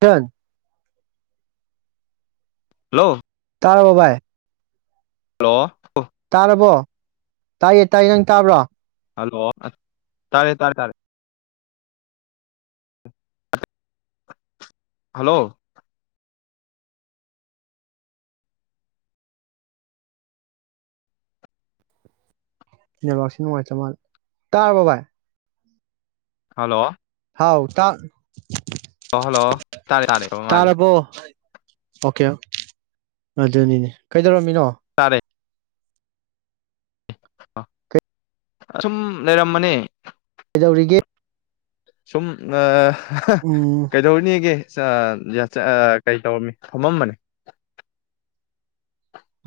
ꯏꯆꯟ ꯍꯜꯂꯣ ꯇꯔꯕꯣ ꯕꯥꯢ ꯍꯜꯂꯣ ꯇꯥꯏꯌꯦ ꯇꯥꯏꯌꯦ ꯅꯪ ꯇꯥꯕ꯭ꯔꯣ ꯍꯜꯂꯣ ꯇꯥꯔꯦ ꯇꯥꯔꯦ ꯇꯥꯔꯦ ꯍꯜꯂꯣ ꯅꯦꯋꯥꯛꯁꯤ ꯅꯨꯡꯉꯥꯏꯇ ꯃꯥꯜ ꯇꯥꯔꯔꯕꯕꯥꯥꯏ ꯍꯜꯂꯣ ꯍꯥꯎ ꯇ ꯍꯜꯂꯣ ꯇꯥꯔꯦ ꯇꯥꯔꯦ ꯃꯥ ꯇꯥꯔꯕꯣ ꯑꯣꯀꯦ ꯑꯗꯨ ꯑꯗꯨꯅꯤꯅꯦ ꯀꯩꯗꯧꯔ ꯃꯤꯅꯣ ꯇꯥꯔꯦ ꯑꯁꯨꯝ ꯂꯩꯔꯝꯕꯅꯤ ꯀꯩꯗꯧꯔꯤꯒꯦ ꯁꯨꯝ ꯑ ꯎꯝ ꯀꯩꯗꯧꯔꯤꯅꯦꯒꯦ ꯀꯩ ꯇꯧꯔꯝꯃꯤ ꯊꯝꯃꯝꯕꯅꯦ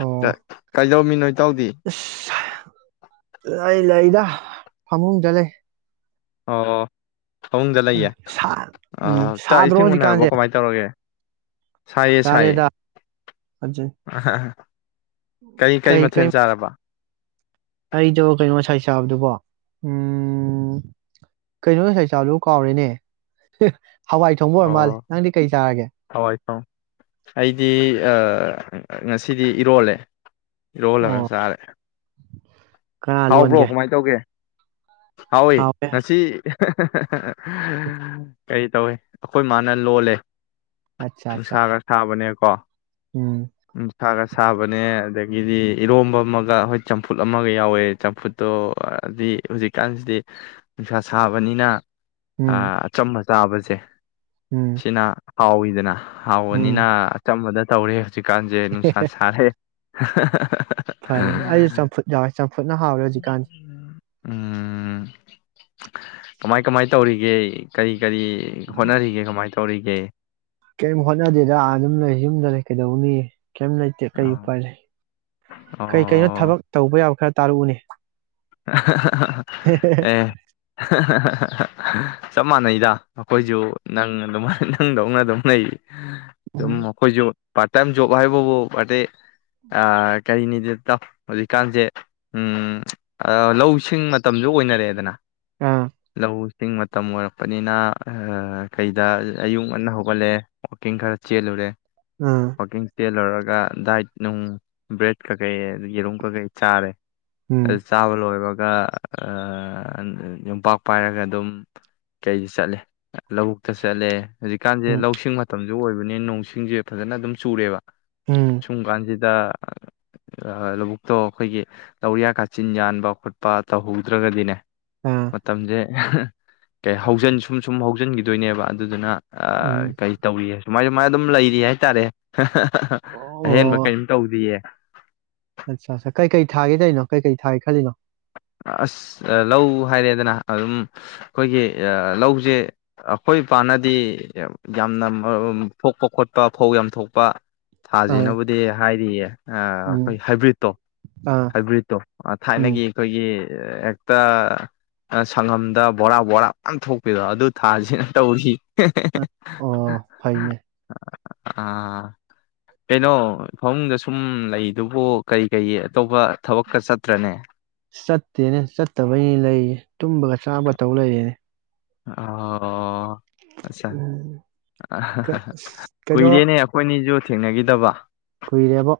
ꯑꯣ ꯀꯩꯗꯧꯃꯤ ꯅꯣꯏ ꯑꯁ ꯑꯩ ꯂꯩꯗ ꯐꯃꯨꯡꯗ ꯂꯩ ꯑꯣ ꯐꯃꯨꯡꯗ ꯂꯩꯌꯦ ꯁꯥ ꯎꯝ ꯆꯥꯛ ꯁꯥꯗ꯭ꯔꯣ ꯏꯁꯤꯡ ꯎꯟꯅꯨꯔꯕꯣ ꯍꯧꯖꯤꯛꯀꯥꯟꯁꯦ ꯀꯃꯥꯏꯅ ꯇꯧꯔꯒꯦ ꯁꯌꯦ ꯆꯥꯔꯦꯗ ꯁꯥꯏꯌꯦ ꯑꯗꯨ ꯀꯔꯤ ꯀꯔꯤ ꯀꯩ ꯀ ꯃꯊꯦꯜ ꯆꯥꯔꯕ ꯑꯖꯕꯣ ꯀꯩ ꯑꯣꯁꯥꯏ ꯁ ꯆꯥꯕꯗꯨꯕꯣ ꯎꯝ ꯀꯩꯅꯣ ꯁꯩ ꯆꯥꯕꯗꯨꯣ ꯀꯥꯎꯔꯦꯅꯦ ꯍꯋꯥꯏ ꯊꯣꯡꯕ ꯑꯣꯏꯔ ꯃꯥꯜꯂꯦ ꯑꯣ ꯅꯪꯗꯤ ꯀꯩ ꯆꯥꯔꯒꯦ ꯊꯋꯥꯏ ꯊꯥꯎ ꯑꯩꯗꯤ ꯉꯁꯤꯗꯤ ꯏꯔꯣꯜꯂꯦ ꯑꯣ ꯔꯣꯜꯂꯒ ꯁꯔꯦ ꯀꯅꯥ ꯍꯥꯎꯕ꯭ꯔꯣ ꯂꯣꯟꯒꯦ ꯀꯃꯥꯏꯅ ꯇꯧꯒꯦ ꯍꯣꯏ ꯍꯥꯎꯋꯦ ꯉꯁꯤ ꯀꯔꯤ ꯇꯧꯋꯦ ꯑꯩꯈꯣꯏ ꯃꯥꯅ ꯂꯣꯜꯂꯦ ꯑꯠꯆꯥ ꯎ ꯑꯠꯆꯥ ꯁꯒ ꯁꯥꯕꯅꯦ ꯋꯥ ꯎꯝ ꯁꯥꯒ ꯁꯥꯕꯅꯦ ꯑꯗꯒꯤꯗꯤ ꯏꯔꯣꯝꯕ ꯑꯃꯒ ꯍꯣꯏ ꯆꯝꯐꯨꯠ ꯑꯃꯒ ꯌꯥꯎꯋꯦ ꯆꯝꯐꯨꯠꯇꯣ ꯍꯥꯏꯗꯤ ꯍꯧꯖꯤꯛꯀꯥꯟꯁꯤꯗꯤ ꯅꯨꯡꯁꯥ ꯁꯥꯕꯅꯤꯅ ꯎꯝ ꯑ ꯆꯃꯃꯆ ꯇꯥꯕꯁꯦ ꯎꯝ ꯁꯤꯅꯥ ꯍꯥꯎ ꯏꯗꯅ ꯎꯝ ꯍꯥꯎꯅꯤꯅ ꯑ ꯆꯝꯕꯗ ꯇꯧꯔꯤꯦ ꯍꯧꯖꯤꯀꯥꯟꯖꯦ ꯅꯨꯡꯁꯥ ꯁꯔꯦ [unintelligible] ꯐꯔꯦ ꯑꯩ ꯆꯝꯐꯨꯠ ꯌꯥꯎꯔꯦ ꯆꯝꯐꯨꯠ ꯅ ꯍꯥꯎꯔ ꯍꯧꯖꯤꯀꯥꯟ ꯎꯝ ꯀꯃꯥꯏ ꯀꯃꯥꯏ ꯇꯧꯔꯤꯒꯦ ꯀꯔꯤ ꯀꯔꯤ ꯍꯣꯠꯅꯔꯤꯒꯦ ꯀꯃꯥꯏ ꯇꯧꯋꯤ ꯇꯧꯔꯤꯒꯦ ꯀꯩꯝ ꯍꯣꯠꯅꯗꯦꯗ ꯑꯗꯨꯝ ꯂꯩ ꯌꯨꯝꯗ ꯂꯩ ꯀꯩꯗꯧꯅꯤ ꯀꯔꯤꯝ ꯂꯩꯇꯦ ꯀꯔꯤ ꯎꯄꯥꯏ ꯂꯩ ꯀꯩ ꯀꯩꯅꯣ ꯑꯣ ꯊꯕꯛ ꯇꯧꯕ ꯌꯥꯕ ꯈ꯭ꯔ ꯇꯥꯔꯛꯎꯅꯦ [unintelligible] ꯑꯦ ꯆꯞ ꯃꯥꯟꯅꯩꯗ ꯑꯩꯈꯣꯏꯁꯨ ꯅꯪ ꯪ ꯅꯪꯗꯧꯅꯥ ꯑꯗꯨꯝ ꯂꯩ ꯗꯨꯝ ꯎꯝ, ꯑꯈꯣꯏꯁꯨ ꯄꯥꯔꯇ ꯇꯥꯏꯄ ꯖꯣꯕ ꯍꯥꯏꯕꯣ ꯑ ꯀꯔꯤꯅꯤꯗ ꯇ ꯍꯧꯖꯤꯛꯀꯥꯟꯁꯦ ꯎꯝ ꯂꯧꯁꯤꯡ ꯃꯇꯝꯁꯨ ꯑꯣꯏꯅꯔꯛꯑꯦꯗꯅ ꯑꯥ ꯂꯧꯁꯤꯡ ꯃꯇꯝ ꯑꯣꯏꯔꯛꯄꯅꯤꯅ ꯀꯩꯗ ꯑꯌꯨꯛ ꯉꯟꯅ ꯍꯧꯒꯠꯂꯦ ꯋꯥꯛꯀꯤꯡ ꯈꯔ ꯆꯦꯜꯂꯨꯔꯦ ꯑꯥ ꯋꯥꯀꯤꯡꯁ ꯗꯦꯜꯔꯒ ꯑꯗꯨꯒ ꯗꯥꯏꯠ ꯅꯨꯡ ꯕ꯭ꯔꯦꯗ ꯀꯩꯀꯩ ꯌꯦꯔꯨꯝ ꯀꯩꯀꯩ ꯆꯥꯔꯦ ꯎꯝ ꯂꯣꯏꯔꯒ ꯌꯨꯝꯄꯥꯛ ꯄꯥꯏꯔꯒ ꯑꯗꯨꯝ ꯀꯩꯗ ꯆꯠꯂꯦ ꯂꯧꯕꯨꯛꯇ ꯆꯠꯂꯦ ꯍꯧꯖꯤꯛꯀꯥꯟꯁꯦ ꯎꯝ ꯂꯧꯁꯤꯡ ꯃꯇꯝ ꯑꯗꯨ ꯑꯣꯏꯕꯅꯤ ꯅꯣꯡꯁꯤꯡꯁꯦ ꯐꯖꯅ ꯑꯗꯨꯝ ꯆꯨꯔꯦꯕ ꯎꯝ ꯁꯨꯝ ꯀꯥꯟꯖꯤ ꯗ ꯂꯧꯕꯨꯛꯇꯣ ꯑꯩꯈꯣꯏꯒꯤ ꯇꯧꯔꯤꯌꯥ ꯆꯤꯟ ꯌꯥꯟꯕ ꯈꯣꯠꯄ ꯇꯧꯍꯧꯗ꯭ꯔꯒꯗꯤꯅꯦ ꯑꯥ ꯃꯇꯝꯁꯦ ꯀꯩ ꯍꯧꯖꯤꯟ ꯁꯨꯝ ꯁꯨꯝ ꯍꯧ ꯍꯨꯞꯆꯤꯟꯈꯤꯗꯣꯏꯅꯦꯕ ꯑꯗꯨꯗꯨꯅ ꯎꯝ ꯀꯩ ꯇꯧꯏ ꯁꯨꯃꯥꯏ ꯁꯨꯃꯥꯏꯅ ꯑꯗꯨꯝ ꯂꯩꯔꯤ ꯍꯥꯏꯇꯥꯔꯦ ꯑꯣ ꯑꯍꯦꯟꯕ ꯀꯔꯤꯝ ꯇꯧꯗꯌꯦ ꯑꯠꯆꯥ ꯑ ꯀꯩꯀꯩ ꯊꯥꯒꯦꯗꯔꯤꯅꯣ ꯀꯩꯀꯩ ꯊꯥꯒꯦ ꯈꯜꯂꯤꯅꯣ ꯑꯁ ꯂꯧ ꯍꯥꯏꯔꯦꯗꯅ ꯑꯗꯨꯝ ꯑꯩꯈꯣꯏꯒꯤ ꯂꯧꯁꯦ ꯑꯩꯈꯣꯏ ꯏꯄꯥꯟꯅꯗꯤ ꯌꯥꯝꯅ ꯊꯣꯛꯄ ꯈꯣꯠꯄ ꯐꯧ ꯌꯥꯝ ꯊꯣꯛꯄ ꯑꯥ ꯊꯥꯁꯤꯅꯕꯨꯗꯤ ꯍꯥꯏꯔꯤꯌꯦ ꯑꯩꯈꯣꯏ ꯎꯝ ꯍꯥꯏꯕ꯭ꯔꯤꯠꯇꯣ ꯑꯥ ꯍꯥꯏꯕ꯭ꯔꯤꯠꯇꯣ ꯎꯝ ꯊꯥꯏꯅꯒꯤ ꯑꯩꯈꯣꯏꯒꯤ ꯍꯦꯛꯇ ꯁꯪꯉꯝꯗ ꯕꯣꯔꯥ ꯕꯣꯔꯥ ꯃꯌꯥꯝ ꯊꯣꯛꯄꯤꯗꯣ ꯑꯗꯨ ꯊꯥꯁꯤꯅ ꯇꯧꯔꯤ ꯑꯣ ꯐꯩꯅꯦ ꯑ ꯀꯩꯅꯣ ꯐꯃꯨꯡꯗ ꯁꯨꯝ ꯂꯩꯗꯨꯕꯨ ꯀꯔꯤ ꯀꯔꯤ ꯑꯇꯣꯞꯄ ꯊꯕꯛꯀ ꯆꯠꯇ꯭ꯔꯅꯦ ꯆꯠꯇꯦꯅꯦ ꯆꯠꯇꯕꯩꯅꯤ ꯂꯩꯌꯦ ꯇꯨꯝꯕꯒ ꯆꯥꯕ ꯇꯧ ꯂꯩꯔꯦꯅꯦ ꯑꯣ ꯑꯆꯥ ꯎꯝ ꯀ- ꯑꯁ, ꯀꯨꯏꯔꯦꯅꯦ ꯑꯩꯈꯣꯏꯅ ꯑꯁꯨ ꯊꯦꯡꯅꯈꯤꯗꯕ ꯀꯨꯏꯔꯔꯕꯣ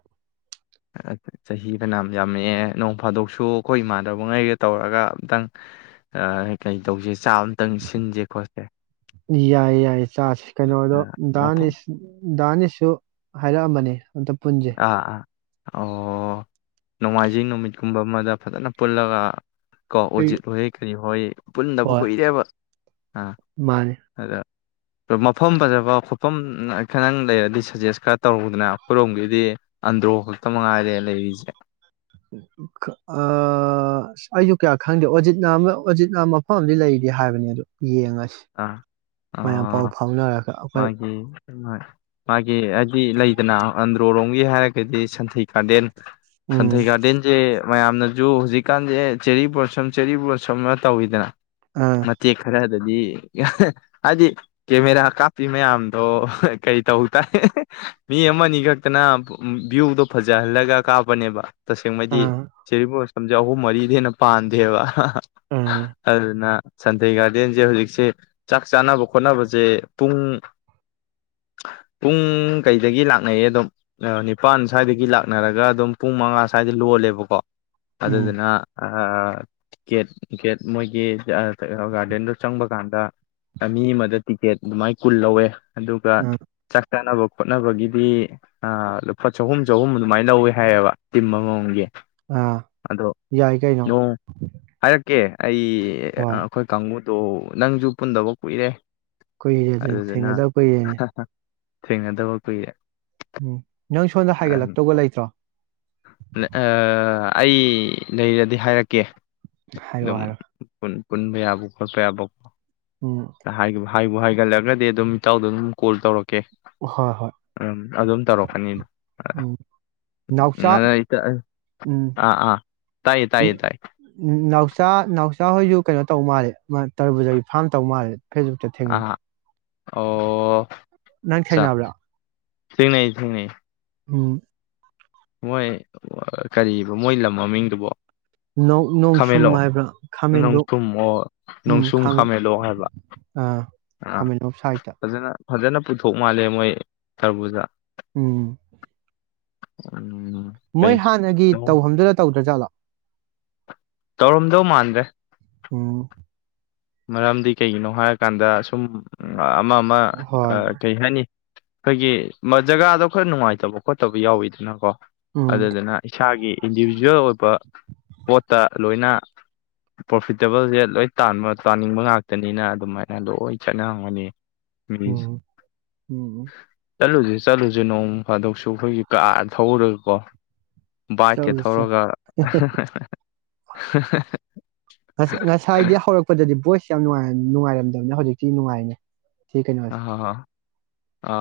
ꯆꯍꯤ ꯐꯅꯝ ꯌꯥꯝꯃꯛꯑꯦ ꯅꯣꯡ ꯐꯥꯗꯣꯛꯁꯨ ꯑꯩꯈꯣꯏ ꯏꯃꯥꯟꯗꯕꯉꯩꯒ ꯇꯧꯔꯒ ꯑꯝꯇꯪ ꯀꯩ ꯇꯧꯁꯦ ꯆꯥꯛ ꯑꯃꯇꯪ ꯁꯤꯟꯁꯦ ꯈꯣꯠꯁꯦ ꯌꯥꯏ ꯌꯥꯏ ꯀꯩꯅꯣꯗꯣ ꯗꯥꯟ ꯉꯥꯛꯇꯪ ꯏꯁ ꯗꯥꯟ ꯏꯁ ꯁꯨ ꯍꯥꯏꯔꯛꯑꯝꯕꯅꯤ ꯑꯗ ꯄꯨꯟꯖꯦ ꯑꯥ ꯑꯥ ꯑꯣ ꯅꯣꯡꯃꯥꯏꯖꯤꯡ ꯅꯨꯃꯤꯠꯀꯨꯝꯕ ꯑꯃꯗ ꯐꯖꯅ ꯄꯨꯜꯂꯒ ꯀꯣ ꯑꯩ ꯑꯣꯖꯤꯠ ꯍꯣꯏꯌꯦꯦ ꯀꯔꯤ ꯍꯣꯏ ꯄꯨꯟꯗꯕ ꯍꯣꯏ ꯀꯨꯏꯔꯦꯕ ꯑꯥ ꯃꯥꯅꯦ ꯑꯗ ꯃꯐꯝ ꯐꯖꯕ ꯈꯨꯣꯠꯐꯝ ꯈꯇꯪ ꯂꯩꯔꯗꯤ ꯁꯖꯦꯁ ꯈꯔ ꯇꯧꯔꯨꯗꯅ ꯑꯩꯈꯣꯏꯔꯣꯝꯒꯤ ꯗꯤ ꯑꯟꯗ꯭ꯔꯣ ꯈꯛꯇ ꯃꯉꯥꯏꯔꯦ ꯂꯩꯔꯤꯁꯦ ꯑꯩꯁꯨ ꯀꯌꯥ ꯈꯪꯗꯦ ꯑꯣꯖꯤꯠꯅ ꯑꯃ ꯑꯣꯖꯤꯠꯅ ꯃꯐꯝ ꯑ ꯂꯩꯒꯦ ꯍꯥꯏꯕꯅꯦ ꯑꯗꯨ ꯌꯦꯡꯉꯁꯤ ꯑꯥ ꯑ ꯃꯌꯥꯝ ꯄꯥꯎ ꯐꯥꯎꯅꯔꯒ ꯑꯩꯈꯣꯏ ꯃꯥꯒꯤ ꯃꯥꯒꯤ ꯍꯥꯏꯗꯤ ꯂꯩꯗꯅ ꯑꯟꯗ꯭ꯔꯣꯂꯣꯝꯒꯤ ꯍꯥꯏꯔꯒꯗꯤ ꯁꯟꯊꯩ ꯀꯒꯥꯔꯗꯦꯟ ꯎꯝ ꯁꯟꯊꯩꯒꯒꯥꯗꯦꯟꯁꯦ ꯃꯌꯥꯝꯅꯁꯨ ꯍꯧꯖꯤꯛꯀꯥꯟꯁꯦ ꯆꯦꯔꯤ ꯄꯣꯠꯁꯨꯝ ꯆꯦꯔꯤ ꯄꯣꯠꯁꯝ ꯑꯃ ꯇꯧꯋꯤꯗꯅ ꯑꯥ ꯃ ꯈꯔ ꯑꯗꯤ ꯍꯥꯏꯗꯤ ꯀꯦꯃꯦꯔꯥ ꯀꯥꯞꯄꯤ ꯃꯌꯥꯝꯗꯣ ꯀꯩ ꯇꯧ ꯇꯥꯏ ꯃꯤ ꯑꯃꯅꯤ ꯈꯛꯇꯅ ꯚ꯭ꯌꯨꯗꯣ ꯐꯖꯍꯜꯂꯒ ꯀꯥꯞꯄꯅꯦꯕ ꯇꯁꯦꯡꯕꯗꯤ ꯑꯥ ꯆꯦꯔꯤ ꯣꯁ ꯁꯦ ꯑꯍꯨꯝ ꯃꯔꯤꯗꯤ ꯍꯦꯟꯅ ꯄꯥꯟꯗꯦꯕ ꯑꯥ ꯑꯗꯨꯅ ꯁꯟꯊꯩ ꯒꯥꯔꯗꯦꯟꯁꯦ ꯍꯧꯖꯤꯛꯁꯦ ꯆꯥꯛ ꯆꯥꯅꯕ ꯈꯣꯠꯅꯕꯁꯦ ꯄꯨꯡ ꯄꯨꯡ ꯀꯩꯗꯒꯤ ꯂꯥꯛꯅꯩꯌꯦ ꯑꯗꯨꯝ ꯅꯤꯄꯥꯜ ꯁ꯭ꯋꯥꯏꯗꯒꯤ ꯂꯥꯛꯅꯔꯒ ꯑꯗꯨꯝ ꯄꯨꯡ ꯃꯉꯥ ꯁ꯭ꯋꯥꯏꯗ ꯂꯣꯜꯂꯦꯕꯀꯣ ꯎꯝ ꯑꯗꯨꯗꯨꯅ ꯑ ꯒꯦꯠ ꯒꯦꯠ ꯃꯣꯏꯒꯤ ꯒꯥꯔꯗꯦꯟꯗꯣ ꯆꯪꯕ ꯀꯥꯟꯗ ꯃꯤ ꯑꯃꯗ ꯇꯤꯛꯀꯦꯠ ꯑꯗꯨꯃꯥꯏ ꯀꯨꯜ ꯂꯧꯋꯦ ꯑꯗꯨꯒ ꯑꯥ ꯆꯥꯛ ꯆꯥꯅꯕ ꯈꯣꯠꯅꯕꯒꯤꯗꯤ ꯂꯨꯄꯥ ꯆꯍꯨꯝ ꯆꯍꯨꯝ ꯑꯗꯨꯃꯥꯏꯅ ꯂꯧꯋꯦ ꯍꯥꯏꯌꯦꯕ ꯇꯤꯝ ꯑꯃꯃꯝꯒꯤ ꯑꯥ ꯑꯗꯣ ꯌꯥꯏ ꯀꯩꯅꯣ ꯀꯦ ꯑꯩ ꯍꯣꯏ ꯑꯩꯈꯣꯏ ꯀꯥꯡꯕꯨ ꯇꯣ ꯅꯪꯖꯨ ꯄꯨꯟꯗꯕ ꯀꯨꯏꯔꯦ ꯀꯨꯏꯔꯦ ꯑꯗꯨ ꯑꯗꯨꯗꯨꯅ ꯊꯦꯡꯅꯗꯕ ꯀꯨꯏꯔꯦꯅꯦ ꯊꯦꯡꯅꯗꯕ ꯈꯨꯏꯔꯦ ꯎꯝ ꯅꯪ ꯁꯣꯝꯗ ꯍꯥꯏꯒꯠꯂꯛꯇꯧꯒ ꯂꯩꯇ꯭ꯔꯣ ꯑꯩ ꯂꯩꯔꯗꯤ ꯍꯥꯏꯔꯛꯀꯦ ꯍꯥꯏꯔꯛꯑꯣ ꯍꯥꯏꯔꯛꯑꯣ [unintelligible] ꯄꯨꯟꯕ ꯌꯥꯕ ꯈꯣꯠꯄ ꯌꯥꯕ ꯎꯝ ꯍꯥꯏꯕꯨ ꯍꯥꯏꯕꯨ ꯍꯥꯏꯒꯠꯂꯛꯒꯗꯤ ꯑꯗꯨꯝ ꯏꯇꯥꯎꯗ ꯑꯗꯨꯝ ꯀꯣꯜ ꯇꯧꯔꯛꯀꯦ ꯍꯣꯏ ꯍꯣꯏ ꯑꯗꯨꯝ ꯑꯗꯨꯝ ꯇꯧꯔꯛꯀꯅꯤꯗꯣ ꯎ ꯏꯇ ꯑꯥ ꯑꯥ ꯇꯥꯏꯌꯦ ꯇꯥꯏꯌꯦ ꯇꯥꯏꯌꯦ ꯀꯩꯅꯣ ꯇꯧ ꯃꯥꯜꯂꯦ ꯃꯥ ꯇꯔꯕꯨꯖꯒꯤ ꯐꯥꯔꯝ ꯇꯧ ꯃꯥꯜꯂꯦ ꯐꯦꯁꯕꯨꯛꯇ ꯊꯦꯡꯅꯩ ꯑꯥ ꯑꯣ ꯅꯪ ꯊꯦꯡꯅꯕ꯭ꯔꯥ ꯊꯨꯡꯅꯩ ꯊꯨꯡꯅꯩ ꯎꯝ ꯃꯣꯏ ꯀ ꯃꯣꯏ ꯂꯝ ꯃꯃꯤꯡꯗꯨꯕꯣ ꯅꯣꯡꯁꯨꯝ ꯈꯥꯃꯦꯟꯂꯣꯛ ꯍꯥꯏꯕ꯭ꯔꯥ ꯈꯥꯃꯦꯟꯂꯣꯛ ꯅꯣꯡꯊꯨꯝ ꯑꯣ ꯅꯣꯡꯁꯨꯝ ꯎꯝꯥꯃ ꯈꯥꯃꯦꯟꯂꯣꯛ ꯍꯥꯏꯕ ꯑ ꯑꯥ ꯈꯥꯃꯦꯟꯂꯣꯛ ꯁꯥꯏꯠꯇ ꯐꯖꯅ ꯐꯖꯅ ꯄꯨꯊꯣꯛ ꯃꯥꯜꯂꯦ ꯃꯣꯏ ꯁꯔꯕꯨꯨꯗ ꯎꯝ [unintelligible] ꯃꯣꯏ ꯀꯩ ꯍꯥꯟꯅꯒꯤ ꯇꯧꯐꯝꯗꯨꯅ ꯇꯧꯗ꯭ꯔꯥꯖꯥꯠꯂꯣ ꯇꯧꯔꯝꯗꯧ ꯃꯥꯟꯗ꯭ꯔꯦ ꯑꯣ ꯃꯔꯝꯗꯤ ꯀꯩꯒꯤꯅꯣ ꯍꯥꯏꯔꯀꯥꯟꯗ ꯁꯨꯝ ꯑꯃ ꯑꯃ ꯍꯣꯏ ꯀꯔꯤ ꯍꯥꯏꯅꯤ ꯑꯩꯈꯣꯏꯒꯤ ꯖꯒꯥꯗꯣ ꯈꯔ ꯅꯨꯡꯉꯥꯏꯇꯕ ꯈꯣꯠꯇꯕ ꯌꯥꯎꯋꯤꯗꯅꯀꯣ ꯎꯝ ꯑꯗꯨ ꯗꯨꯅ ꯏꯁꯒꯤ ꯏꯟꯗꯤꯕꯤꯖꯨꯋꯦꯜ ꯑꯣꯏꯕ ꯄꯣꯠꯇ ꯂꯣꯏꯅ ꯄ꯭ꯔꯣꯐꯤꯇꯦꯕꯜꯁꯦ ꯂꯣꯏ ꯇꯥꯟꯕ ꯆꯥꯅꯤꯡꯕ ꯉꯥꯛꯇꯅꯤꯅ ꯑꯗꯨꯃꯥꯏꯅ ꯂꯣꯏ ꯆꯠꯅꯔꯝꯒꯅꯤ ꯃꯤꯁꯦ ꯎꯝ ꯎꯝ ꯎꯝ ꯆꯠꯂꯨꯁꯤ ꯆꯠꯂꯨꯁꯦ ꯅꯣꯡ ꯐꯥꯗꯣꯛꯁꯨ ꯑꯩꯈꯣꯏꯒꯤ ꯀꯥ ꯊꯎꯔꯒꯀꯣ ꯕꯥꯏꯛꯀꯤ ꯆꯠꯂꯨꯁꯤ ꯊꯧꯔꯒ [unintelligible] ꯉꯁ ꯉꯁꯥꯏꯗꯤ ꯍꯧꯔꯛꯄꯗꯗꯤ ꯕꯣꯏꯁ ꯌꯥꯝꯅꯨꯡ ꯅꯨꯡꯉꯥꯏꯔꯝꯗꯕꯅꯦ ꯍꯧꯖꯤꯛꯇꯤ ꯅꯨꯡꯉꯥꯏꯅꯦ ꯁꯤ ꯀꯩꯅꯣꯁꯦ ꯑ ꯑ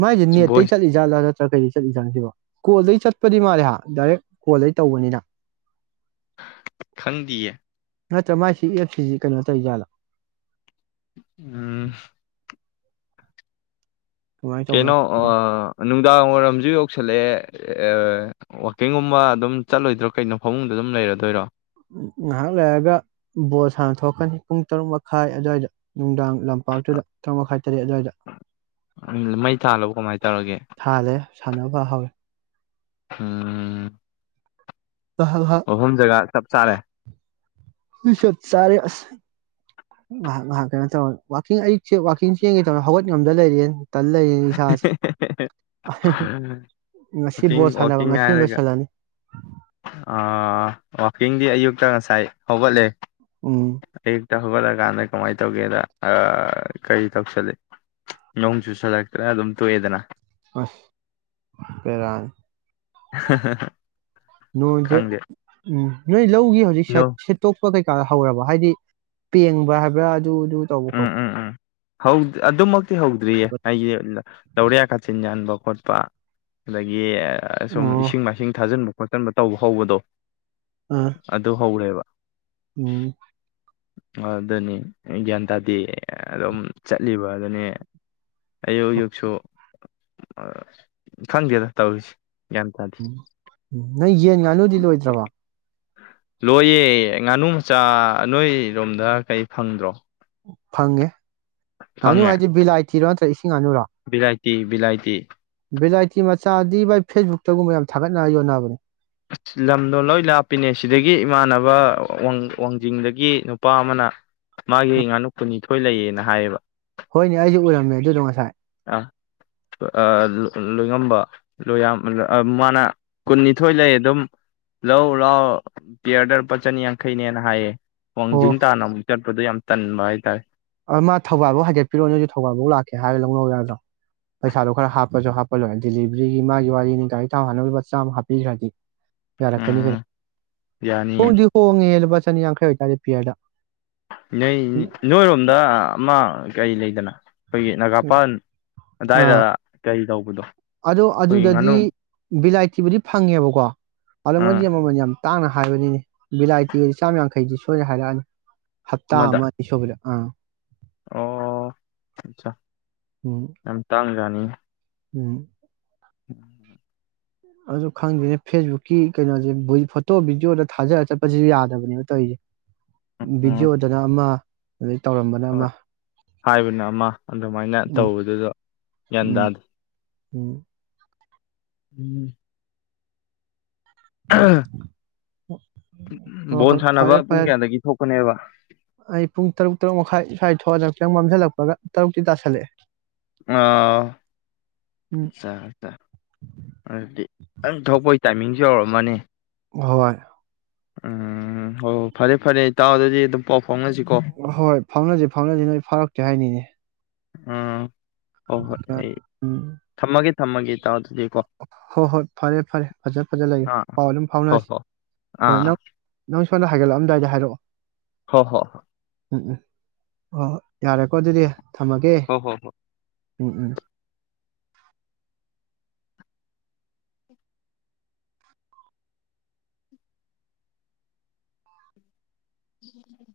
ꯃꯥꯏꯁꯦ ꯅꯦꯠꯇꯩꯒꯤ ꯚꯣꯏꯁ ꯆꯠꯂꯤ ꯖꯥꯠꯂꯥ ꯅꯠꯇ꯭ꯔꯥ ꯀꯩꯔꯤꯁꯦ ꯆꯠꯂꯤ ꯆꯪꯁꯤꯦꯕ ꯀꯣꯜꯗꯩ ꯆꯠꯄꯗꯤ ꯃꯥꯜꯂꯦ ꯗꯥꯏꯔꯦꯛ ꯀꯣꯜꯗꯩ ꯇꯧꯕꯅꯤꯅ ꯈꯪꯗꯤꯌꯦ ꯅꯠꯇ꯭ꯔ ꯃꯥꯏ ꯁꯤ ꯑꯦꯞꯁꯤꯁꯤ ꯀꯩꯅꯣ ꯇꯧꯔꯤꯖꯥꯠꯂꯥ ꯎꯝ ꯀꯃꯥꯏꯅ ꯇꯧꯕꯅꯣ ꯀꯦꯅꯣ ꯈꯪꯗꯦ ꯑꯑꯥ ꯑꯅꯨ ꯅꯨꯡꯗꯥꯡ ꯋꯥꯏꯔꯝꯁꯨ ꯌꯧꯁꯤꯜꯂꯦ ꯑꯦ ꯋꯥꯛꯀꯤꯡꯒꯨꯝꯕ ꯑꯗꯨꯝ ꯆꯠꯂꯣꯏꯗ꯭ꯔꯣ ꯀꯩꯅꯣ ꯐꯃꯨꯡꯗ ꯑꯗꯨꯝ ꯂꯩꯔꯗꯣꯏꯔꯣ ꯉꯥꯍꯥꯛ ꯂꯩꯔꯒ ꯕꯣꯜ ꯁꯥꯡꯅ ꯊꯣꯛꯀꯅꯤ ꯄꯨꯡ ꯇꯔꯨꯛ ꯃꯈꯥꯏ ꯑꯗꯨꯋꯥꯏꯗ ꯅꯨꯡꯗꯥꯡ ꯂꯝꯄꯥꯛꯇꯨꯗ ꯇꯔꯨꯛ ꯃꯈꯥꯏ ꯇꯔꯦꯠ ꯑꯗꯥꯏꯗ ꯃꯩ ꯊꯥꯜꯂꯕ ꯀꯃꯥꯏꯅ ꯇꯧꯔꯒꯦ ꯊꯥꯜꯂꯦ ꯁꯥꯟꯅꯕ ꯍꯧꯔꯦ ꯎꯝ ꯍꯜ ꯍꯥꯛ ꯃꯐꯝ ꯖꯒꯥ ꯆꯞ ꯆꯥꯔꯦ ꯆꯞ ꯆꯔꯦ ꯑꯁ ꯉꯍꯥꯛ ꯉꯍꯥꯛ ꯀꯩꯅꯣ ꯇꯧꯔ ꯋꯥꯥꯛꯀꯤꯡ ꯑꯌꯨꯛꯁꯦ ꯋꯥꯥꯛꯀꯤꯡ ꯆꯦꯟꯒꯦ ꯇꯧꯔꯒꯥ ꯍꯧꯒꯠ ꯉꯝꯗ ꯂꯩꯔꯦ ꯇꯜ ꯂꯩꯔꯦꯅꯦ ꯏꯁꯥꯁꯦ ꯉꯁꯤ ꯋꯥꯛꯀꯤꯡ ꯕꯣꯜ ꯁꯥꯟꯅꯕ ꯋꯥꯛꯀꯤꯡ ꯉꯁꯤꯅ ꯍꯥꯏꯔꯒ ꯂꯣꯏꯁꯤꯜꯂꯅꯤ ꯑ ꯋꯥꯛꯀꯤꯡꯗꯤ ꯎꯝ ꯍꯧꯒꯠꯂꯥꯀꯥꯟꯗ ꯀꯃꯥꯏꯅ ꯇꯧꯒꯦꯗ ꯀꯔꯤ ꯇꯧꯁꯜꯂꯦ ꯅꯣꯡ ꯆꯨꯁꯜꯂꯦ ꯈꯔꯥ ꯑꯗꯨꯝ ꯇꯣꯏꯑꯦꯗꯥꯅ ꯑꯁ ꯚꯦꯔꯥꯅꯦ ꯑꯍꯦꯍꯦ ꯂꯣꯏꯗꯦ ꯅꯣ ꯊꯕꯛ ꯀꯩꯀꯥ ꯍꯧꯔꯕ ꯍꯥꯏꯗꯤ ꯄꯦꯡꯕ ꯍꯥꯏꯕ꯭ꯔꯥ ꯑꯗꯨ ꯗꯨ ꯇꯧꯕꯥ ꯈꯣꯠ ꯍꯧꯗꯦ ꯑꯗꯨ ꯃꯛ ꯍꯧꯗ꯭ꯔꯤꯌꯦ ꯑꯩꯁꯦ ꯂꯧꯔꯤꯌꯥ ꯀꯥꯆꯤꯟ ꯌꯥꯟꯕ ꯈꯣꯠꯄ ꯑꯗꯒꯤ ꯑꯁꯨꯝ ꯑꯣ ꯏꯁꯤꯡ ꯃꯥꯏꯁꯤꯡ ꯊꯥꯖꯤꯟꯕ ꯈꯣꯠꯆꯟꯕ ꯇꯧꯕ ꯍꯧꯕꯗꯣ ꯑꯥ ꯑꯗꯨ ꯍꯧꯔꯦꯕ ꯎꯝ ꯑ ꯑꯗꯨꯅꯤ ꯌꯥꯟ ꯇꯗꯤ ꯑꯗꯨꯝ ꯆꯠꯂꯤꯕ ꯅꯦ ꯑꯌꯨꯛ ꯑꯌꯨꯛꯁꯨ ꯑ ꯈꯪꯗꯦꯗ ꯇꯧꯔꯤꯁꯤ ꯎꯝ ꯎꯝ ꯅꯣꯏ ꯌꯦꯟ ꯉꯥꯅꯨꯗꯤ ꯂꯣꯏꯗ꯭ꯔꯕ ꯂꯣꯏꯌꯦ ꯉꯥꯅꯨ ꯃꯆꯥ ꯅꯣꯏꯔꯣꯝꯗ ꯀꯩ ꯐꯪꯗ꯭ꯔꯣ ꯐꯪꯉꯦ ꯉꯥꯅꯨ ꯐꯪꯉꯦ ꯍꯥꯏꯗꯤ ꯕꯤꯂꯥꯏꯇꯤꯔ ꯅꯠꯇꯔ ꯏꯁꯤ ꯁꯤꯡꯉꯅꯨꯔꯦ ꯕꯤꯂꯥꯏꯇꯤ ꯕꯤꯂꯥꯏꯇꯤ ꯚꯤꯂꯥꯏꯇꯤ ꯃꯆꯥꯗꯤ ꯚꯥꯏ ꯐꯦꯁꯕꯨꯛꯇꯒꯨꯝꯕ ꯌꯥꯝ ꯊꯥꯒꯠꯅꯔ ꯌꯣꯟꯅꯕꯅꯤ ꯑꯁ ꯂꯝꯗꯣ ꯂꯣꯏ ꯂꯥꯞꯄꯤꯅꯦ ꯁꯤꯗꯒꯤ ꯏꯃꯥꯟꯅꯕ ꯋꯥꯡꯖꯤꯡꯗꯒꯤ ꯅꯨꯄꯥ ꯑꯃꯅ ꯃꯥꯒꯤ ꯉꯥꯅꯨ ꯀꯨꯟꯅꯤꯊꯣꯏ ꯂꯩꯌꯦꯅ ꯍꯥꯏꯌꯦꯕ ꯍꯣꯏꯅꯦ ꯑꯩꯁꯨ ꯎꯔꯝꯃꯦ ꯑꯗꯨꯗꯣ ꯉꯁꯥꯏ ꯑꯥꯗꯨ ꯂꯣꯏꯉꯝꯕ ꯂꯣꯏ ꯌꯥꯝ ꯑꯥ ꯃꯥꯅ ꯀꯨꯟꯅꯤꯊꯣꯏ ꯂꯩ ꯑꯗꯨꯝ ꯂꯧ ꯂꯥꯎ ꯄꯤꯌꯔꯗ ꯂꯨꯄꯥ ꯆꯅꯤ ꯌꯥꯡꯈꯩꯅꯦꯅ ꯍꯥꯏꯌꯦ ꯑꯣ ꯋꯥꯥꯡꯖꯤꯟ ꯇꯥꯅ ꯑꯃꯨꯛ ꯆꯠ ꯑꯗꯨ ꯌꯥꯝ ꯇꯟꯕ ꯍꯥꯏꯇꯥꯔꯦ ꯑ ꯃꯥ ꯊꯧꯕꯥꯜꯕꯣ ꯍꯥꯏꯒꯠꯄꯤꯔꯛꯑꯣ ꯅꯣꯏꯗꯤ ꯊꯧꯕꯥꯜꯐꯥꯎ ꯂꯥꯛꯀꯦ ꯍꯥꯏꯔꯒ ꯂꯧꯅꯧ ꯌꯥꯗ꯭ꯔꯣ ꯄꯩꯁꯥꯗꯣ ꯈꯔ ꯍꯥꯞꯄꯁꯨ ꯍꯥꯞꯄ ꯂꯣꯏꯔ ꯗꯦꯂꯤꯚꯔꯤꯒꯤ ꯃꯥꯒꯤ ꯋꯥꯔꯤꯅꯤ ꯃꯥꯒꯤ ꯒꯥꯔꯤ ꯊꯥꯎ ꯍꯥꯅꯕ ꯂꯨꯄꯥ ꯆꯥꯝꯃ ꯍꯥꯞꯄꯤꯈ꯭ꯔꯗꯤ ꯌꯥꯔ ꯀꯅꯤ ꯀꯩꯅꯣ ꯎꯝ ꯌꯥꯅꯤꯌꯦ ꯍꯣꯡꯗꯤ ꯍꯣꯉꯦꯍꯦ ꯂꯨꯄꯥ ꯆꯅꯤ ꯌꯥꯡꯈꯩ ꯑꯣꯏꯇꯥꯔꯦ ꯄꯤꯌꯥꯔꯗ ꯅꯣꯏ ꯅꯣꯏꯔꯣꯝꯗ ꯑꯃ ꯀꯔꯤ ꯂꯩꯗꯅ ꯈꯣꯏꯒꯤ ꯅꯒꯥꯄꯥꯟ ꯑꯗꯨꯗꯥꯏꯗ ꯑꯥ ꯀꯔꯤ ꯇꯧꯕꯗꯣ ꯑꯩꯈꯣꯏꯒꯤ ꯉꯥꯅꯨ ꯕꯨꯗꯤ ꯐꯪꯉꯦꯕꯀꯣ ꯑꯗꯣ ꯃꯣꯏꯗꯤ ꯑꯥ ꯃꯃꯜ ꯌꯥꯝ ꯇꯥꯡꯅ ꯕꯅꯤꯅꯦ ꯚꯤꯂꯥꯏꯇꯤꯒꯗꯤ ꯆꯥꯝꯃ ꯌꯥꯡꯈꯩꯗꯤ ꯁꯣꯏꯅ ꯍꯥꯏꯔꯛꯑꯅꯤ ꯍꯠꯇ ꯑꯃꯗ ꯑꯃꯅꯤ ꯁꯨꯕꯗ ꯑꯥ ꯑꯣ ꯑꯆꯥ ꯎꯝ ꯑꯝ ꯇꯥꯡꯉꯤ ꯑꯝ ꯎꯝ ꯎꯝ ꯑꯗꯨ ꯈꯪꯗ꯭ꯦꯅꯦ ꯐꯦꯁꯕꯨꯛꯀꯤ ꯀꯩꯅꯣꯁꯦ ꯐꯣꯇꯣ ꯚꯤꯗꯤꯑꯣꯗ ꯊꯥꯖꯔ ꯆꯠꯄꯁꯤꯁꯨ ꯌꯥꯗꯕꯅꯦꯕ ꯇꯧꯔꯤꯁꯦ ꯎꯝ ꯕꯤꯖꯨꯗꯅ ꯑꯃ ꯑꯗꯩ ꯇꯧꯔꯝꯕꯅ ꯍꯣꯏ ꯑꯃ ꯍꯥꯏꯕꯅ ꯑꯃ ꯑꯗꯨꯃꯥꯏꯅ ꯎꯝ ꯇꯧꯕꯗꯨꯗꯣ ꯒ꯭ꯌꯥꯟ ꯇꯥꯗꯦ ꯎ ꯎꯝ ꯑ ꯑ ꯍꯣꯏ ꯍꯣꯏ ꯐꯔꯦ ꯄꯨꯡ ꯐꯔꯦ ꯀꯌꯥꯗꯒꯤ ꯊꯣꯛꯄꯅꯦꯕ ꯑꯩ ꯄꯨꯡ ꯇꯔꯨꯛ ꯇꯔꯨꯛ ꯃꯈꯥꯏ ꯁ꯭ꯋꯥꯏꯗ ꯊꯣꯛꯑ ꯈꯤꯆꯪ ꯃꯝꯁꯤꯜꯂꯛꯄꯒ ꯇꯔꯨꯛꯇꯤ ꯇꯥꯁꯜꯂꯛꯑꯦ ꯑ ꯎꯝ ꯑꯆꯥ ꯑꯗꯨꯗꯤ ꯑꯪ ꯊꯣꯛꯄꯒꯤ ꯇꯥꯏꯃꯤꯡꯁ ꯌꯧꯔꯝꯃꯅꯤ ꯍꯣꯏ ꯎꯝ ꯍꯣ ꯐꯔꯦ ꯐꯔꯦ ꯇꯥꯎꯗꯗꯤ ꯑꯗꯨꯝ ꯄ ꯍꯣꯏ ꯐꯥꯎꯅꯁꯤ ꯐꯥꯎꯅꯁꯤ ꯅꯣꯏ ꯐꯥꯔꯛꯀ ꯀ ꯍꯥꯏꯅꯤꯅꯦ ꯎꯝ ꯍꯣꯏ ꯍꯣꯏ ꯑꯩ ꯎꯝ ꯊꯝꯃꯒꯦ ꯅꯃꯒ ꯇꯥꯎ ꯍꯣꯏ ꯍꯣꯏ ꯐꯔꯦ ꯐꯔꯦ ꯐꯖ ꯐꯖ ꯂꯩꯌꯦ ꯑꯥ ꯄꯥꯎ ꯑꯗꯨꯝ ꯍꯣ ꯐꯥꯎꯅꯔꯁꯤ ꯍꯣ ꯍꯣꯏ ꯑꯥ ꯅꯪ ꯅꯪ ꯁꯝꯅ ꯍꯥꯏꯒꯠꯂꯛꯑꯝꯗꯥꯏꯗ ꯍꯥꯏꯔꯛꯑꯣ ꯍ ꯍꯣ ꯍ ꯎꯝ ꯎꯝ ꯍꯣꯏ ꯍꯣꯏ ꯌꯥꯔꯦꯀꯣ ꯑꯗꯨꯗꯤ ꯊꯝꯃꯒꯦ ꯍꯣ ꯍꯣ ꯎꯝ ꯎꯝ ꯎꯝ